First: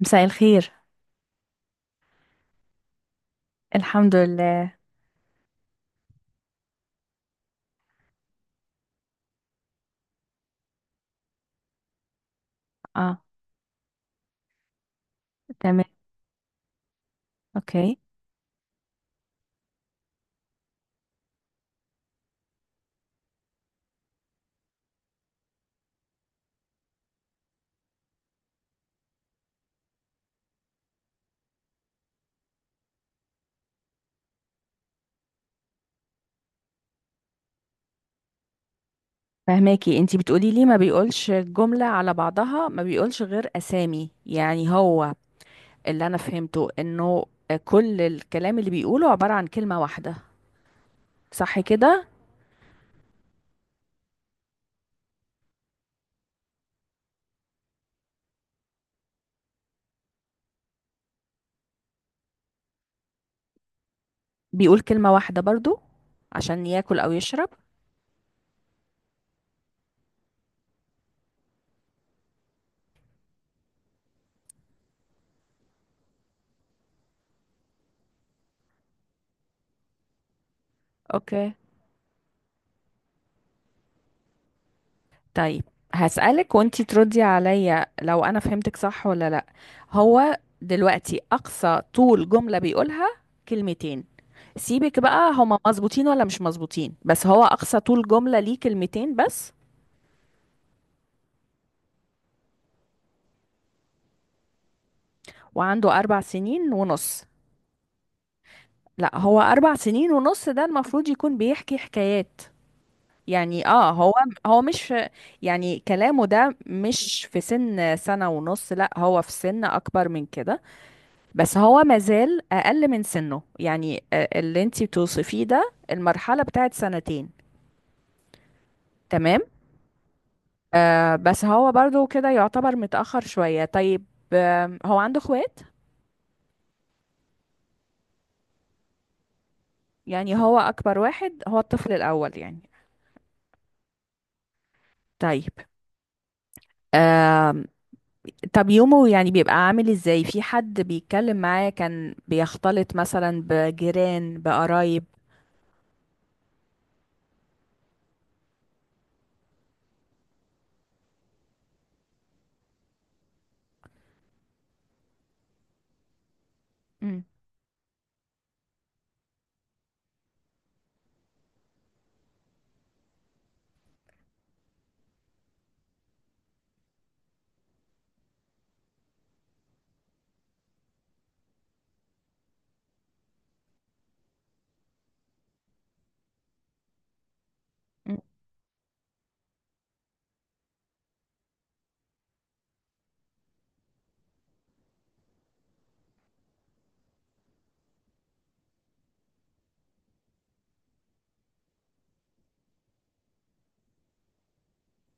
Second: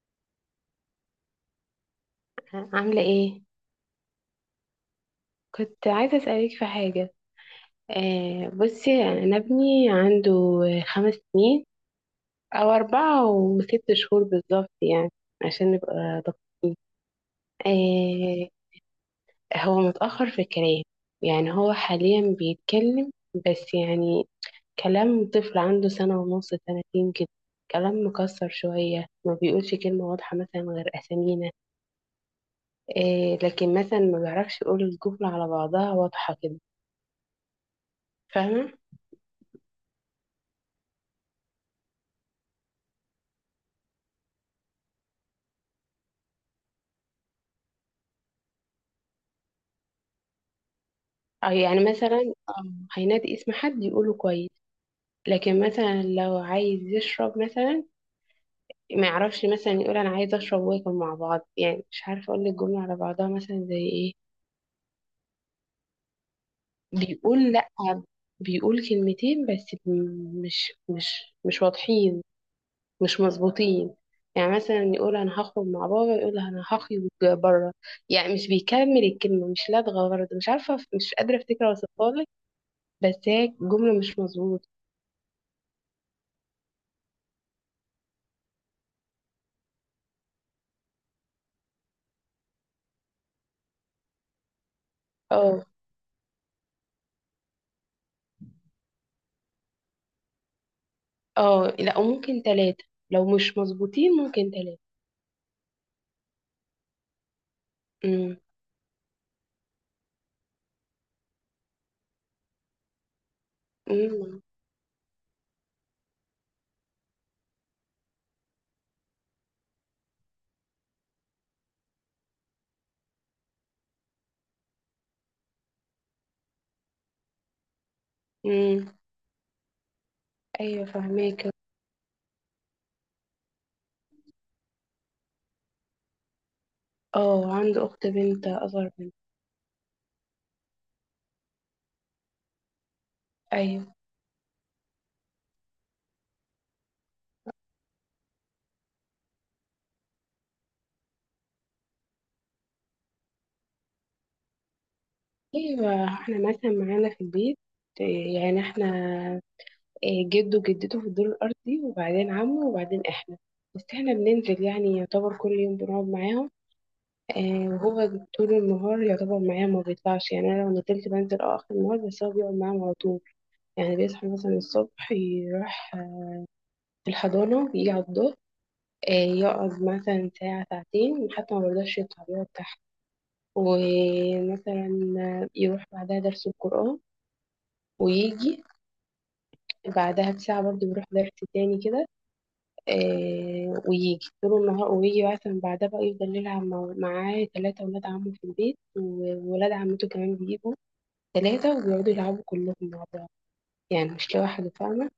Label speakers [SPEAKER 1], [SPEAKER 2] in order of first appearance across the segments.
[SPEAKER 1] مساء الخير.
[SPEAKER 2] عاملة ايه؟
[SPEAKER 1] الحمد لله.
[SPEAKER 2] كنت عايزة اسألك في حاجة. بصي يعني انا ابني عنده 5 سنين او
[SPEAKER 1] اه،
[SPEAKER 2] اربعة وست شهور بالظبط يعني عشان
[SPEAKER 1] تمام.
[SPEAKER 2] نبقى دقيقين.
[SPEAKER 1] اوكي.
[SPEAKER 2] آه هو متأخر في الكلام، يعني هو حاليا بيتكلم بس يعني كلام طفل عنده سنة ونص سنتين كده، كلام مكسر شوية ما بيقولش كلمة واضحة مثلا غير أسامينا. لكن مثلا ما بيعرفش يقول الجملة على بعضها واضحة كده. فاهمة؟
[SPEAKER 1] فهماكي انتي بتقولي لي ما بيقولش الجملة على بعضها، ما بيقولش غير اسامي، يعني هو اللي انا فهمته انه كل الكلام اللي بيقوله عبارة عن كلمة واحدة،
[SPEAKER 2] أو
[SPEAKER 1] صح
[SPEAKER 2] يعني
[SPEAKER 1] كده؟
[SPEAKER 2] مثلا. هينادي اسم حد يقوله كويس، لكن مثلا لو عايز يشرب مثلا ما يعرفش مثلا يقول انا عايز اشرب واكل مع بعض، يعني مش عارفه اقول لك جمله على بعضها مثلا زي ايه.
[SPEAKER 1] بيقول كلمة واحدة برضو عشان ياكل او يشرب؟
[SPEAKER 2] بيقول لا، بيقول كلمتين بس مش واضحين، مش مظبوطين. يعني مثلا يقول انا هخرج مع بابا، يقول انا هخرج بره. يعني مش بيكمل الكلمه، مش لدغه برضه، مش عارفه، مش قادره
[SPEAKER 1] اوكي.
[SPEAKER 2] افتكر اوصفها لك. بس هي جمله مش مظبوطه.
[SPEAKER 1] طيب، هسألك وانتي تردي عليا لو انا فهمتك صح ولا لا. هو دلوقتي اقصى طول جملة بيقولها كلمتين. سيبك بقى هما
[SPEAKER 2] اه،
[SPEAKER 1] مظبوطين ولا مش مظبوطين، بس هو اقصى طول جملة ليه كلمتين بس؟
[SPEAKER 2] اه، لا، وممكن تلاتة. لو مش مظبوطين ممكن تلاتة.
[SPEAKER 1] وعنده 4 سنين ونص؟
[SPEAKER 2] امم،
[SPEAKER 1] لا، هو 4 سنين ونص ده المفروض يكون بيحكي حكايات. يعني هو
[SPEAKER 2] امم،
[SPEAKER 1] هو مش، يعني كلامه ده مش في سن سنة ونص، لا هو في سن اكبر من كده، بس هو مازال اقل من سنه. يعني اللي انتي بتوصفيه ده المرحلة بتاعت سنتين.
[SPEAKER 2] امم.
[SPEAKER 1] تمام.
[SPEAKER 2] ايوه
[SPEAKER 1] بس
[SPEAKER 2] فهماك.
[SPEAKER 1] هو برضو كده يعتبر متأخر شوية. طيب. هو عنده اخوات؟
[SPEAKER 2] اه عنده اخت بنت اصغر منه.
[SPEAKER 1] يعني هو اكبر واحد، هو الطفل الاول يعني.
[SPEAKER 2] ايوه.
[SPEAKER 1] طيب. آه طب يومه يعني بيبقى عامل ازاي؟ في حد بيتكلم معاه؟ كان بيختلط مثلا بجيران، بقرايب؟
[SPEAKER 2] ايوه احنا مثلا معانا في البيت، إيه، يعني احنا، إيه، جده وجدته في الدور الارضي وبعدين عمه وبعدين احنا، بس احنا بننزل يعني يعتبر كل يوم بنقعد معاهم. وهو طول النهار يعتبر معايا ما بيطلعش، يعني انا لو نزلت بنزل اه اخر النهار، بس هو بيقعد معاهم على طول. يعني بيصحى مثلا الصبح يروح في الحضانة يجي على الظهر، آه، يقعد مثلا ساعة ساعتين حتى ما برضاش يطلع يقعد تحت، ومثلا يروح بعدها درس القرآن ويجي بعدها بساعة برضه بيروح درس تاني كده، ويجي طول النهار، ويجي مثلا بعدها بقى يفضل يلعب معاه تلاتة ولاد عمه في البيت، وولاد عمته كمان بيجوا تلاتة وبيقعدوا يلعبوا كلهم مع بعض، يعني مش لوحده، فاهمة.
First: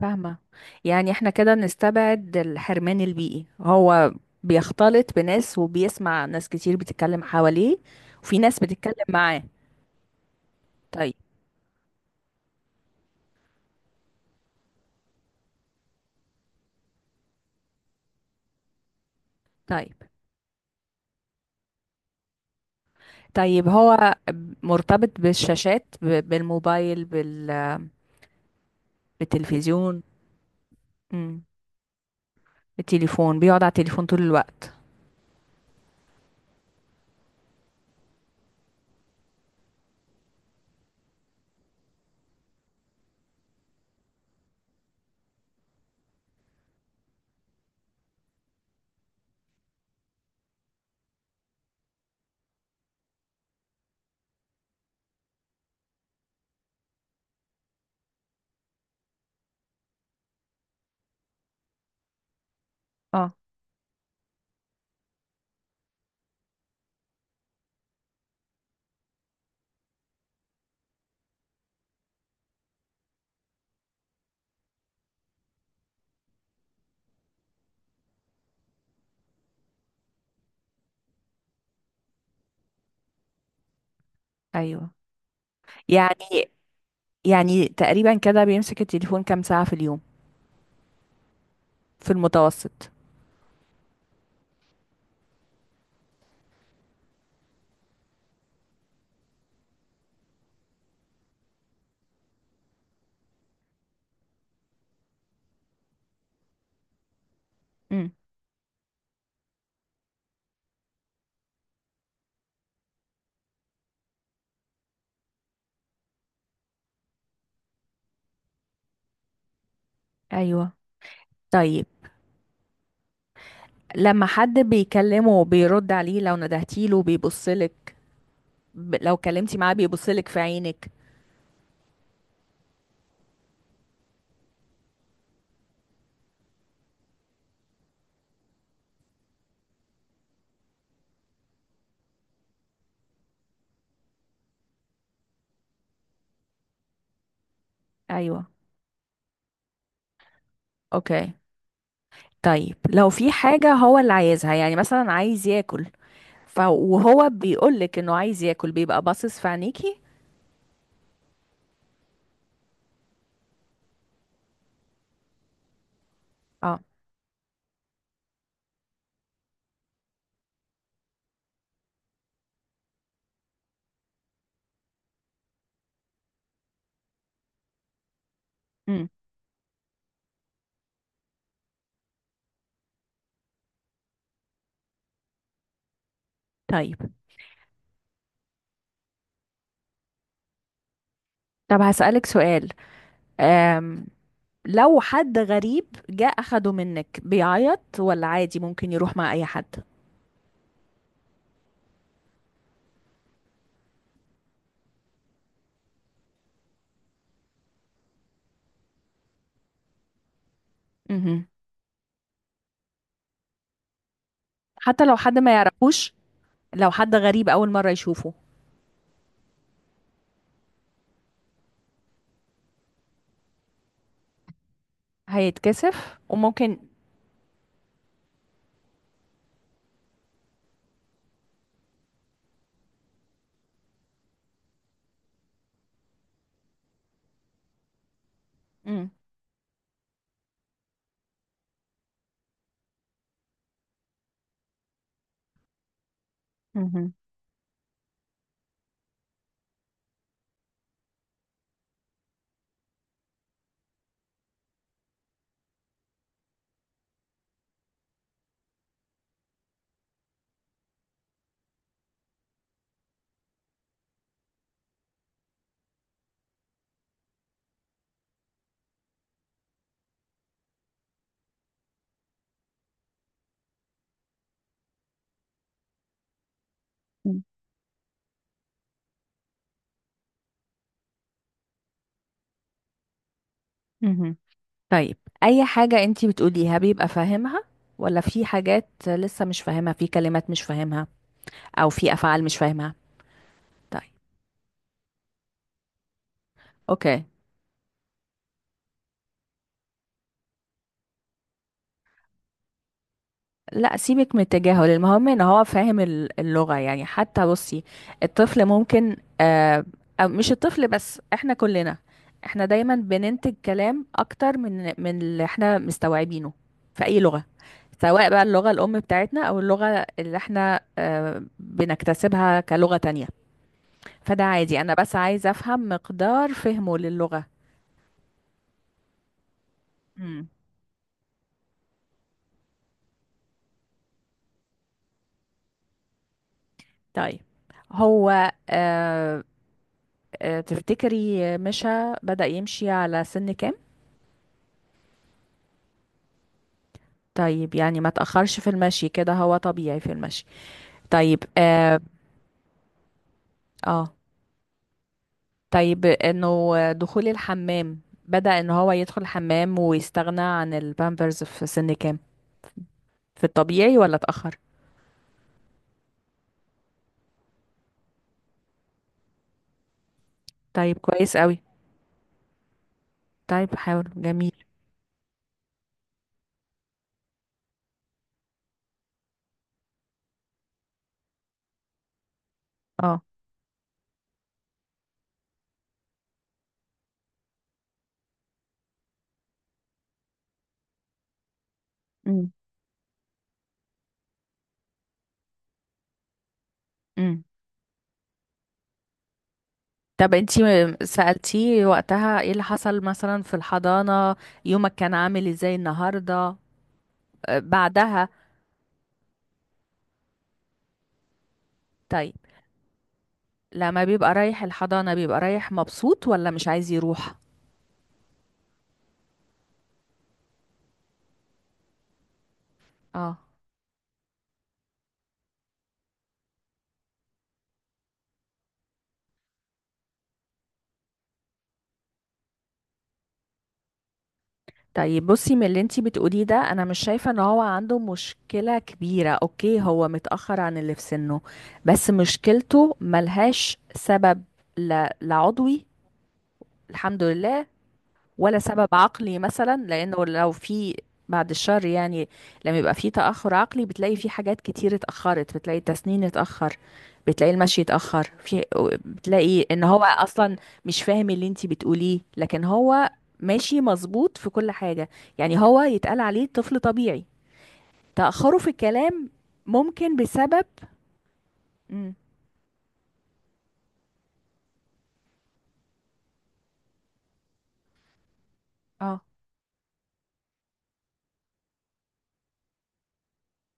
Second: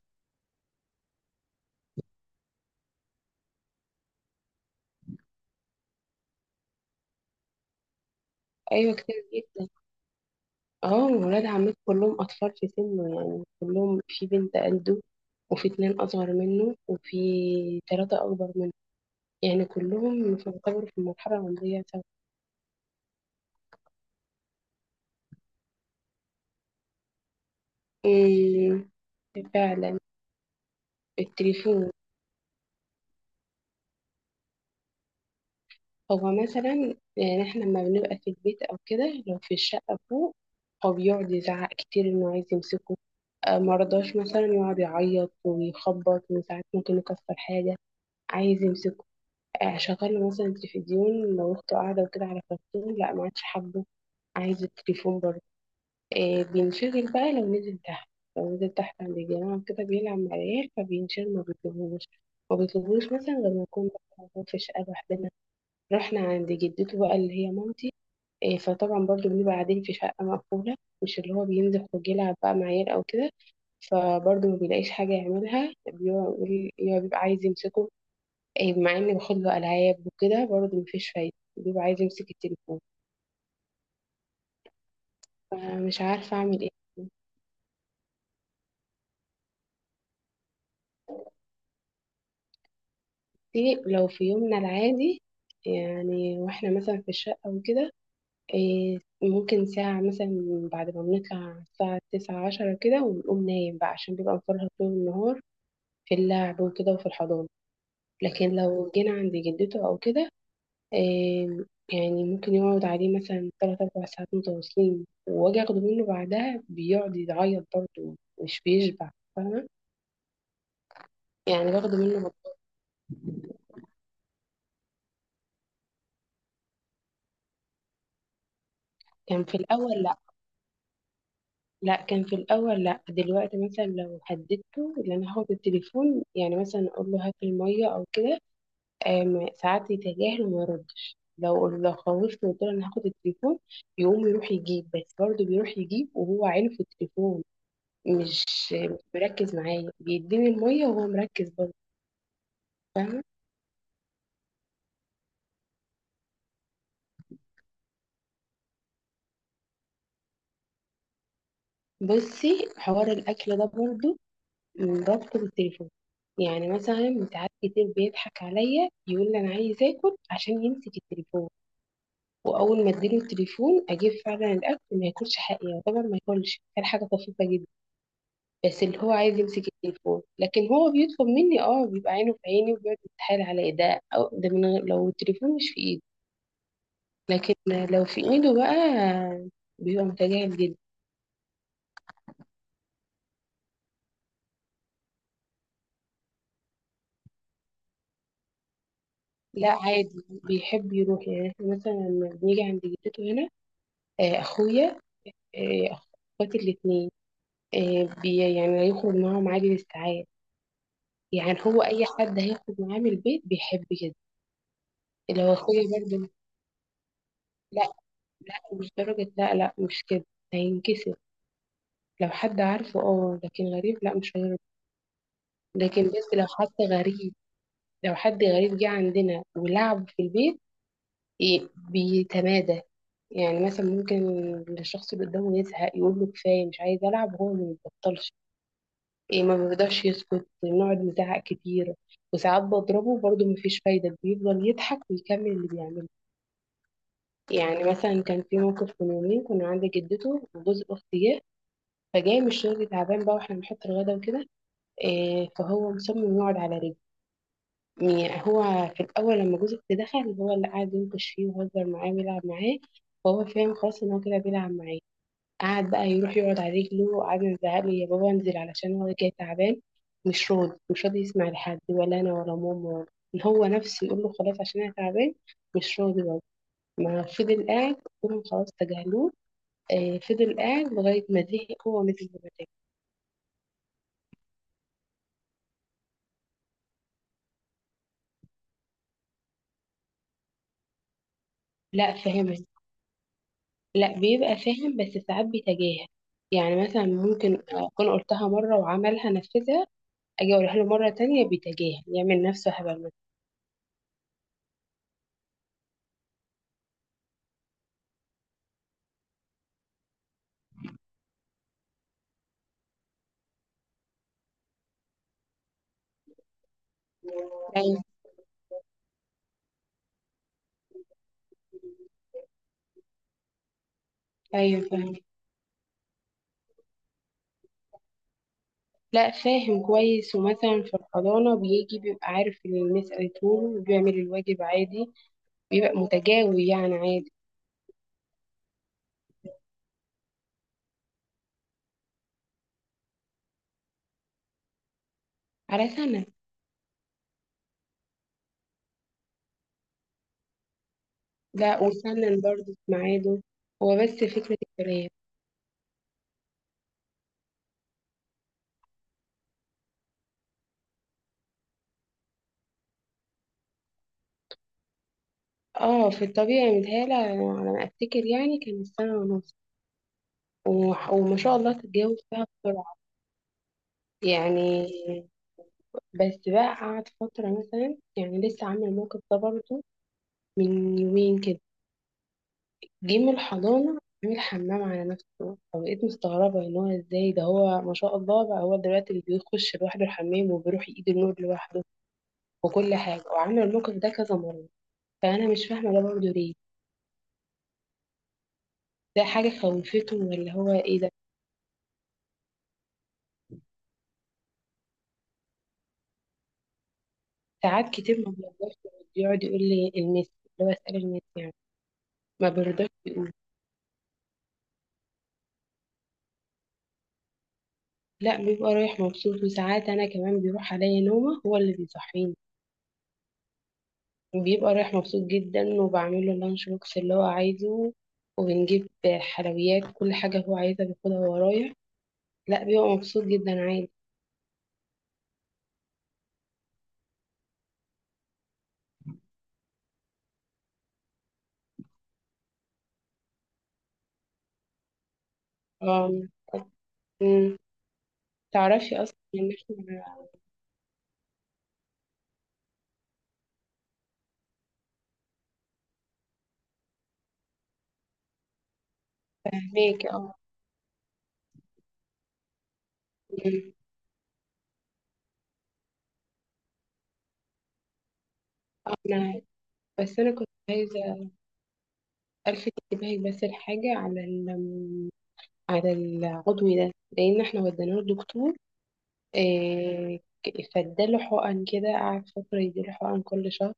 [SPEAKER 1] فاهمة. يعني احنا كده نستبعد الحرمان البيئي، هو بيختلط بناس وبيسمع ناس كتير بتتكلم حواليه، وفي ناس بتتكلم
[SPEAKER 2] أيوة كتير
[SPEAKER 1] معاه.
[SPEAKER 2] جدا. اه
[SPEAKER 1] طيب،
[SPEAKER 2] ولاد عمته كلهم أطفال في سنه، يعني كلهم في بنت قده، وفي اتنين أصغر منه، وفي تلاتة أكبر منه، يعني
[SPEAKER 1] طيب،
[SPEAKER 2] كلهم يعتبروا في المرحلة العمرية سوا.
[SPEAKER 1] طيب. هو مرتبط بالشاشات، بالموبايل،
[SPEAKER 2] أمم. فعلا.
[SPEAKER 1] بالتلفزيون؟ امم.
[SPEAKER 2] التليفون.
[SPEAKER 1] بالتليفون بيقعد على التليفون طول الوقت.
[SPEAKER 2] هو مثلا يعني احنا لما بنبقى في البيت أو كده، لو في الشقة فوق، هو بيقعد يزعق كتير إنه عايز يمسكه. مرضاش مثلا، يقعد يعيط ويخبط، وساعات ممكن يكسر حاجة، عايز يمسكه. شغاله مثلا التلفزيون لو اخته قاعده وكده على كرتون، لا ما عادش حابه، عايز التليفون برضه. بينشغل بقى لو نزل تحت، عند الجامعه وكده بيلعب مع العيال فبينشغل ما بيطلبوش. ما بيطلبوش
[SPEAKER 1] اه.
[SPEAKER 2] مثلا غير ما نكون بقى موجود في شقه لوحدنا، رحنا عند جدته بقى اللي هي مامتي، فطبعا برضه بنبقى قاعدين في شقه مقفوله، مش اللي هو بينزل خروج يلعب بقى مع عيال او كده. فبرضه ما بيلاقيش حاجه يعملها، بيقعد يقعد يبقى عايز يمسكه، مع اني باخد له العاب وكده برضه مفيش فايده، بيبقى عايز يمسك التليفون.
[SPEAKER 1] ايوه.
[SPEAKER 2] فمش عارفه
[SPEAKER 1] يعني
[SPEAKER 2] اعمل ايه.
[SPEAKER 1] يعني تقريبا كده بيمسك التليفون كام ساعة في اليوم في المتوسط؟
[SPEAKER 2] لو في يومنا العادي، يعني واحنا مثلا في الشقه وكده، إيه ممكن ساعه مثلا بعد ما بنطلع الساعه تسعة عشرة كده ونقوم نايم بقى، عشان بيبقى مفرهد طول النهار في اللعب وكده وفي الحضانه.
[SPEAKER 1] امم.
[SPEAKER 2] لكن لو جينا عند جدته او كده، آم، يعني ممكن يقعد عليه مثلا تلات أربع ساعات متواصلين، وأجي أخده منه بعدها بيقعد يعيط برضه، مش بيشبع، فاهمة.
[SPEAKER 1] ايوه.
[SPEAKER 2] يعني
[SPEAKER 1] طيب، لما حد بيكلمه بيرد عليه؟ لو ندهتيله بيبصلك؟ لو
[SPEAKER 2] كان في
[SPEAKER 1] كلمتي معاه
[SPEAKER 2] الأول لأ.
[SPEAKER 1] بيبصلك في عينك؟
[SPEAKER 2] دلوقتي مثلا لو هددته إن أنا هاخد التليفون، يعني مثلا أقول له هات المية أو كده، ساعات يتجاهل وما يردش، لو خوفته وقلت له أنا هاخد التليفون يقوم يروح يجيب، بس برضه بيروح يجيب وهو عينه في التليفون، مش
[SPEAKER 1] ايوه.
[SPEAKER 2] مش مركز معايا، بيديني المية وهو
[SPEAKER 1] اوكي.
[SPEAKER 2] مركز برضه،
[SPEAKER 1] طيب، لو
[SPEAKER 2] فاهمة.
[SPEAKER 1] في حاجة هو اللي عايزها، يعني مثلا عايز ياكل، وهو بيقولك انه عايز ياكل بيبقى باصص في عينيكي؟
[SPEAKER 2] بصي حوار الأكل ده برضه رابطه بالتليفون، يعني
[SPEAKER 1] اه.
[SPEAKER 2] مثلا ساعات كتير بيضحك عليا يقول لي أنا عايز آكل عشان يمسك التليفون، وأول ما أديله التليفون أجيب فعلا الأكل ما ياكلش، حقيقة طبعا ما ياكلش، كان حاجة طفيفة جدا، بس اللي
[SPEAKER 1] امم.
[SPEAKER 2] هو عايز يمسك التليفون، لكن هو بيطلب مني اه، بيبقى عينه في عيني وبيقعد يتحايل عليا ده أو ده من غير لو التليفون مش في إيدي.
[SPEAKER 1] طيب.
[SPEAKER 2] لكن لو في ايده بقى بيبقى متجاهل جدا.
[SPEAKER 1] طب هسألك سؤال. أم... لو حد غريب جه أخده منك بيعيط، ولا عادي ممكن يروح مع أي
[SPEAKER 2] لا
[SPEAKER 1] حد؟
[SPEAKER 2] عادي بيحب يروح، يعني احنا مثلا لما بنيجي عند جدته هنا، اخويا، اخواتي الاتنين، بي يعني يخرج معاهم عادي للساعات.
[SPEAKER 1] مهم.
[SPEAKER 2] يعني هو اي حد هيخرج معاه من البيت بيحب كده،
[SPEAKER 1] حتى لو حد
[SPEAKER 2] اللي
[SPEAKER 1] ما
[SPEAKER 2] هو اخويا
[SPEAKER 1] يعرفوش؟
[SPEAKER 2] برضه.
[SPEAKER 1] لو حد غريب أول مرة
[SPEAKER 2] لا،
[SPEAKER 1] يشوفه؟
[SPEAKER 2] لا مش درجة، لا لا مش كده، هينكسر. لو حد عارفه اه، لكن غريب لا مش هيرضى. لكن
[SPEAKER 1] هيتكسف
[SPEAKER 2] بس لو
[SPEAKER 1] وممكن.
[SPEAKER 2] حد غريب لو حد غريب جه عندنا ولعب في البيت، إيه بيتمادى، يعني مثلا ممكن الشخص اللي قدامه يزهق يقول له كفايه مش عايز العب، وهو ما بيبطلش.
[SPEAKER 1] مم.
[SPEAKER 2] إيه ما بيقدرش يسكت، بنقعد نزعق كتير، وساعات بضربه برضه مفيش فايده، بيفضل يضحك ويكمل اللي بيعمله.
[SPEAKER 1] مهم.
[SPEAKER 2] يعني مثلا كان في موقف من يومين، كنا عند جدته وجوز اختي جه، فجاي من الشغل تعبان بقى، واحنا بنحط الغدا وكده، إيه فهو مصمم يقعد على رجله. يعني هو في الأول لما جوزك دخل، هو اللي قعد ينكش فيه ويهزر معاه ويلعب معاه، فهو فاهم خلاص إن هو كده بيلعب معاه. قعد بقى يروح يقعد على رجله، وقعد نزعق له يا بابا انزل علشان هو جاي تعبان. مش راضي، مش راضي يسمع لحد، ولا أنا ولا ماما، ولا إن هو نفسه يقول له خلاص عشان أنا تعبان، مش راضي برضه، ما
[SPEAKER 1] مم.
[SPEAKER 2] فضل قاعد، كلهم خلاص تجاهلوه، فضل قاعد لغاية ما زهق هو مثل ما زهق.
[SPEAKER 1] مهم. طيب. اي حاجة انتي بتقوليها بيبقى فاهمها، ولا في حاجات لسه مش فاهمها؟ في كلمات مش فاهمها او في
[SPEAKER 2] لا
[SPEAKER 1] افعال
[SPEAKER 2] فاهم.
[SPEAKER 1] مش فاهمها؟ طيب.
[SPEAKER 2] لا بيبقى فاهم بس ساعات بيتجاهل، يعني مثلا
[SPEAKER 1] اوكي.
[SPEAKER 2] ممكن اكون قلتها مره وعملها نفذها، اجي اقولها له مره تانية بيتجاهل، يعمل نفسه هبل مثلا.
[SPEAKER 1] لا، سيبك من التجاهل، المهم ان هو فاهم اللغة. يعني حتى بصي، الطفل ممكن أو مش الطفل بس، احنا كلنا، احنا دايما بننتج كلام اكتر من اللي احنا مستوعبينه في اي لغة.
[SPEAKER 2] ايوه.
[SPEAKER 1] سواء بقى اللغة الام بتاعتنا او اللغة اللي احنا بنكتسبها كلغة تانية. فده عادي،
[SPEAKER 2] ايوه
[SPEAKER 1] انا
[SPEAKER 2] فاهم.
[SPEAKER 1] بس عايزة افهم مقدار فهمه للغة.
[SPEAKER 2] لا فاهم كويس،
[SPEAKER 1] امم.
[SPEAKER 2] ومثلا في الحضانه بيجي بيبقى عارف اللي المس قالته له، وبيعمل الواجب عادي، بيبقى متجاوب يعني عادي.
[SPEAKER 1] طيب، هو تفتكري مشى، بدأ يمشي على سن كام؟
[SPEAKER 2] على سنه.
[SPEAKER 1] طيب، يعني ما تأخرش في المشي، كده هو طبيعي في المشي. طيب.
[SPEAKER 2] لا
[SPEAKER 1] اه.
[SPEAKER 2] وسنن برضه في ميعاده، هو بس
[SPEAKER 1] آه.
[SPEAKER 2] فكره الكلام.
[SPEAKER 1] طيب، انه دخول الحمام، بدأ ان هو يدخل الحمام ويستغنى عن البامبرز في سن كام؟ في الطبيعي ولا اتأخر؟
[SPEAKER 2] اه في الطبيعي، متهيألي على ما افتكر يعني كان سنه ونص،
[SPEAKER 1] طيب. كويس
[SPEAKER 2] وما شاء
[SPEAKER 1] قوي.
[SPEAKER 2] الله تتجاوب فيها بسرعه.
[SPEAKER 1] طيب، حاول جميل.
[SPEAKER 2] يعني بس بقى قعد فترة، مثلا يعني لسه عامل الموقف ده برضه من يومين كده، جه
[SPEAKER 1] اه.
[SPEAKER 2] من الحضانة عامل حمام على نفسه، فبقيت مستغربة ان هو ازاي ده، هو ما شاء الله بقى هو دلوقتي اللي بيخش لوحده الحمام، وبيروح ايده النور لوحده
[SPEAKER 1] امم.
[SPEAKER 2] وكل حاجة، وعامل الموقف ده كذا مرة، فأنا مش فاهمة ده برضه ليه،
[SPEAKER 1] امم.
[SPEAKER 2] ده حاجة خوفته
[SPEAKER 1] طب
[SPEAKER 2] ولا هو
[SPEAKER 1] انتي
[SPEAKER 2] ايه ده.
[SPEAKER 1] سألتيه وقتها ايه اللي حصل؟ مثلا في الحضانة يومك كان عامل ازاي النهاردة،
[SPEAKER 2] ساعات كتير
[SPEAKER 1] بعدها؟
[SPEAKER 2] ما بيرضاش، يقعد يقول لي المس، اللي هو اسأل المس يعني،
[SPEAKER 1] طيب،
[SPEAKER 2] ما بيرضاش يقول.
[SPEAKER 1] لما بيبقى رايح الحضانة بيبقى رايح مبسوط ولا مش عايز يروح؟
[SPEAKER 2] لا بيبقى رايح مبسوط، وساعات انا كمان بيروح عليا نومه هو اللي بيصحيني،
[SPEAKER 1] اه.
[SPEAKER 2] وبيبقى رايح مبسوط جدا، وبعمل له اللانش بوكس اللي هو عايزه، وبنجيب حلويات كل حاجه هو عايزها بياخدها وهو رايح، لا بيبقى مبسوط جدا عادي.
[SPEAKER 1] طيب، بصي، من اللي انتي بتقوليه ده انا مش شايفة ان هو عنده مشكلة كبيرة. اوكي هو متأخر عن اللي في سنه، بس مشكلته ملهاش سبب، لا، لا عضوي،
[SPEAKER 2] آم.
[SPEAKER 1] الحمد
[SPEAKER 2] مم.
[SPEAKER 1] لله، ولا سبب
[SPEAKER 2] تعرفي اصلا
[SPEAKER 1] عقلي
[SPEAKER 2] ان
[SPEAKER 1] مثلا،
[SPEAKER 2] احنا،
[SPEAKER 1] لانه لو في، بعد الشر يعني، لما يبقى في تأخر عقلي بتلاقي في حاجات كتير اتأخرت، بتلاقي التسنين اتأخر، بتلاقي المشي اتأخر في، بتلاقي ان هو
[SPEAKER 2] فاهماكي اه.
[SPEAKER 1] اصلا مش فاهم اللي انتي بتقوليه، لكن هو
[SPEAKER 2] مم.
[SPEAKER 1] ماشي مظبوط في كل حاجة. يعني هو يتقال عليه طفل طبيعي. تأخره في الكلام
[SPEAKER 2] انا
[SPEAKER 1] ممكن
[SPEAKER 2] بس انا كنت
[SPEAKER 1] بسبب.
[SPEAKER 2] عايزه
[SPEAKER 1] مم.
[SPEAKER 2] الفت انتباهك بس لحاجه على العضوي ده، لان احنا وديناه للدكتور،
[SPEAKER 1] اه،
[SPEAKER 2] إيه فاداله حقن كده، قعد فترة يديله حقن كل شهر،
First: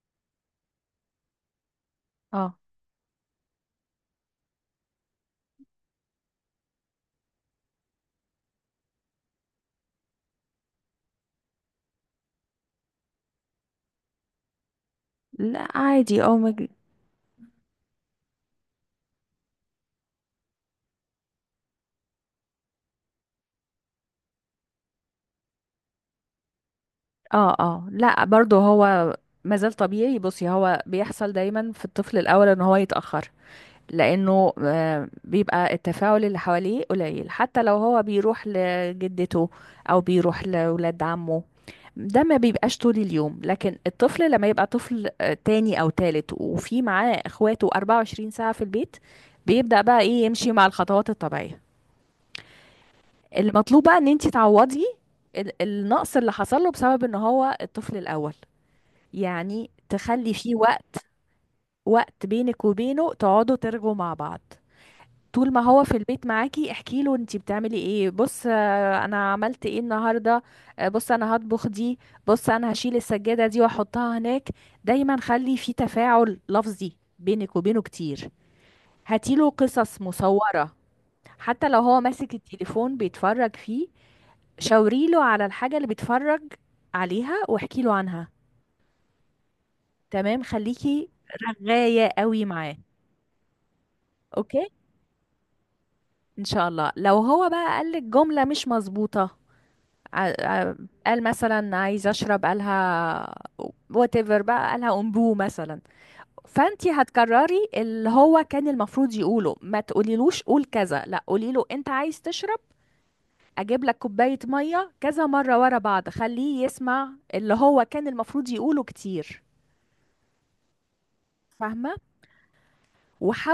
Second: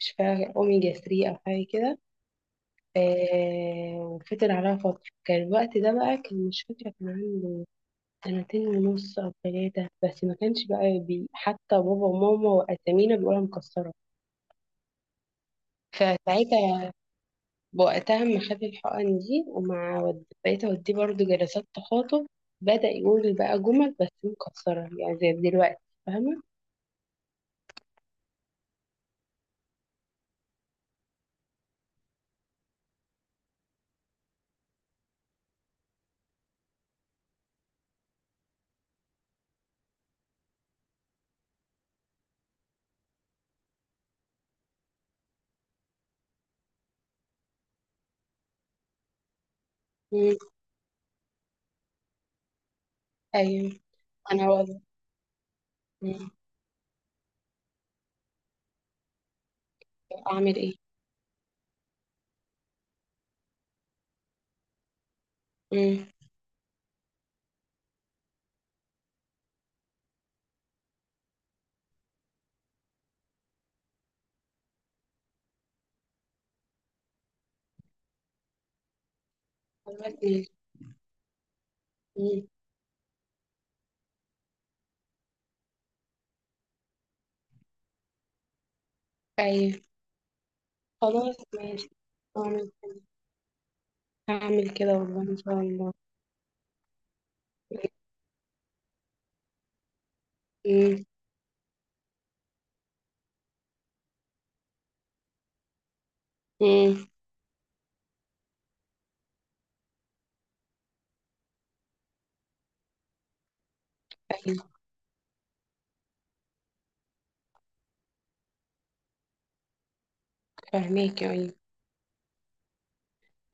[SPEAKER 2] مش فاكرة أوميجا 3 أو حاجة كده،
[SPEAKER 1] اه،
[SPEAKER 2] إيه وفضل عليها فترة، كان الوقت ده بقى، كان مش فاكرة، كان عنده سنتين ونص أو ثلاثة، بس ما كانش بقى بي، حتى بابا وماما وأسامينا بيقولها مكسرة،
[SPEAKER 1] لا عادي. اه،
[SPEAKER 2] فساعتها وقتها ما خد الحقن دي، بقيت أوديه برضه جلسات تخاطب، بدأ يقول بقى جمل بس مكسرة يعني زي دلوقتي، فاهمة؟
[SPEAKER 1] اه، اه، لا برضه هو مازال طبيعي. بصي، هو بيحصل دايما في الطفل الاول ان هو يتاخر، لانه بيبقى التفاعل اللي حواليه قليل، حتى لو هو بيروح لجدته او بيروح لولاد عمه ده ما بيبقاش طول اليوم. لكن الطفل لما يبقى طفل تاني او تالت وفي معاه اخواته 24 ساعة في البيت، بيبدأ بقى ايه،
[SPEAKER 2] مم.
[SPEAKER 1] يمشي مع الخطوات الطبيعية.
[SPEAKER 2] أيوه.
[SPEAKER 1] المطلوب بقى ان انت
[SPEAKER 2] أنا والله.
[SPEAKER 1] تعوضي النقص اللي حصل له بسبب ان هو الطفل الاول. يعني تخلي فيه
[SPEAKER 2] أعمل إيه؟
[SPEAKER 1] وقت، وقت بينك وبينه تقعدوا ترجوا مع بعض. طول ما هو في
[SPEAKER 2] مم.
[SPEAKER 1] البيت معاكي احكي له انتي بتعملي ايه. بص، انا عملت ايه النهارده. بص انا هطبخ دي. بص انا هشيل السجاده دي واحطها هناك. دايما خلي في تفاعل لفظي بينك وبينه كتير. هاتيله قصص
[SPEAKER 2] خلاص ماشي.
[SPEAKER 1] مصوره. حتى لو هو ماسك
[SPEAKER 2] مم.
[SPEAKER 1] التليفون بيتفرج فيه، شاوريله على الحاجه اللي بيتفرج عليها واحكي له عنها.
[SPEAKER 2] أيوة.
[SPEAKER 1] تمام، خليكي
[SPEAKER 2] خلاص ماشي.
[SPEAKER 1] رغاية قوي
[SPEAKER 2] أعمل
[SPEAKER 1] معاه. اوكي.
[SPEAKER 2] هعمل كده والله إن شاء الله.
[SPEAKER 1] ان شاء الله. لو هو بقى قال لك جملة مش مظبوطة، ع- ع-
[SPEAKER 2] مم.
[SPEAKER 1] قال مثلا عايز اشرب قالها، whatever بقى قالها امبو مثلا، فانتي
[SPEAKER 2] مم.
[SPEAKER 1] هتكرري اللي هو كان المفروض يقوله، ما تقوليلوش قول كذا، لا قولي له انت عايز تشرب، اجيب لك كوباية
[SPEAKER 2] أيوة
[SPEAKER 1] مية، كذا مرة ورا بعض، خليه يسمع اللي هو كان المفروض يقوله كتير.
[SPEAKER 2] فاهماك. أيوة.
[SPEAKER 1] فاهمة؟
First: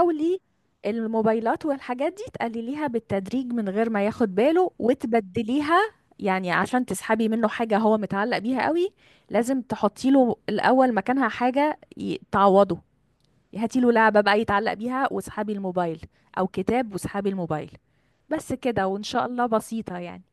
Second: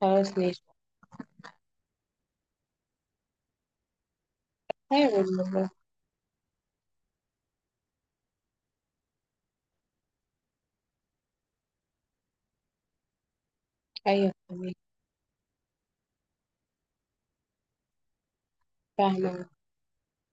[SPEAKER 2] خلاص ماشي.
[SPEAKER 1] الموبايلات والحاجات دي تقلليها بالتدريج من غير ما ياخد باله
[SPEAKER 2] أيوة والله.
[SPEAKER 1] وتبدليها. يعني عشان تسحبي منه حاجة هو متعلق بيها قوي، لازم تحطي له الأول مكانها حاجة تعوضه. هاتي له لعبة
[SPEAKER 2] أيوة
[SPEAKER 1] بقى يتعلق
[SPEAKER 2] فاهماك.
[SPEAKER 1] بيها واسحبي الموبايل، أو كتاب واسحبي الموبايل. بس كده، وإن شاء الله
[SPEAKER 2] فاهمة.
[SPEAKER 1] بسيطة يعني.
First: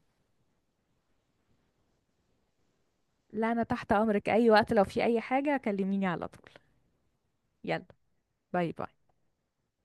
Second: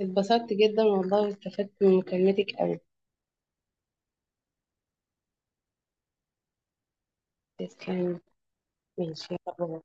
[SPEAKER 2] اتبسطت جدا والله واستفدت من مكالمتك أوي.
[SPEAKER 1] لا، أنا تحت أمرك أي وقت لو في أي حاجة كلميني على طول. يلا،
[SPEAKER 2] تسلمي.
[SPEAKER 1] باي باي.
[SPEAKER 2] ماشي يلا باي.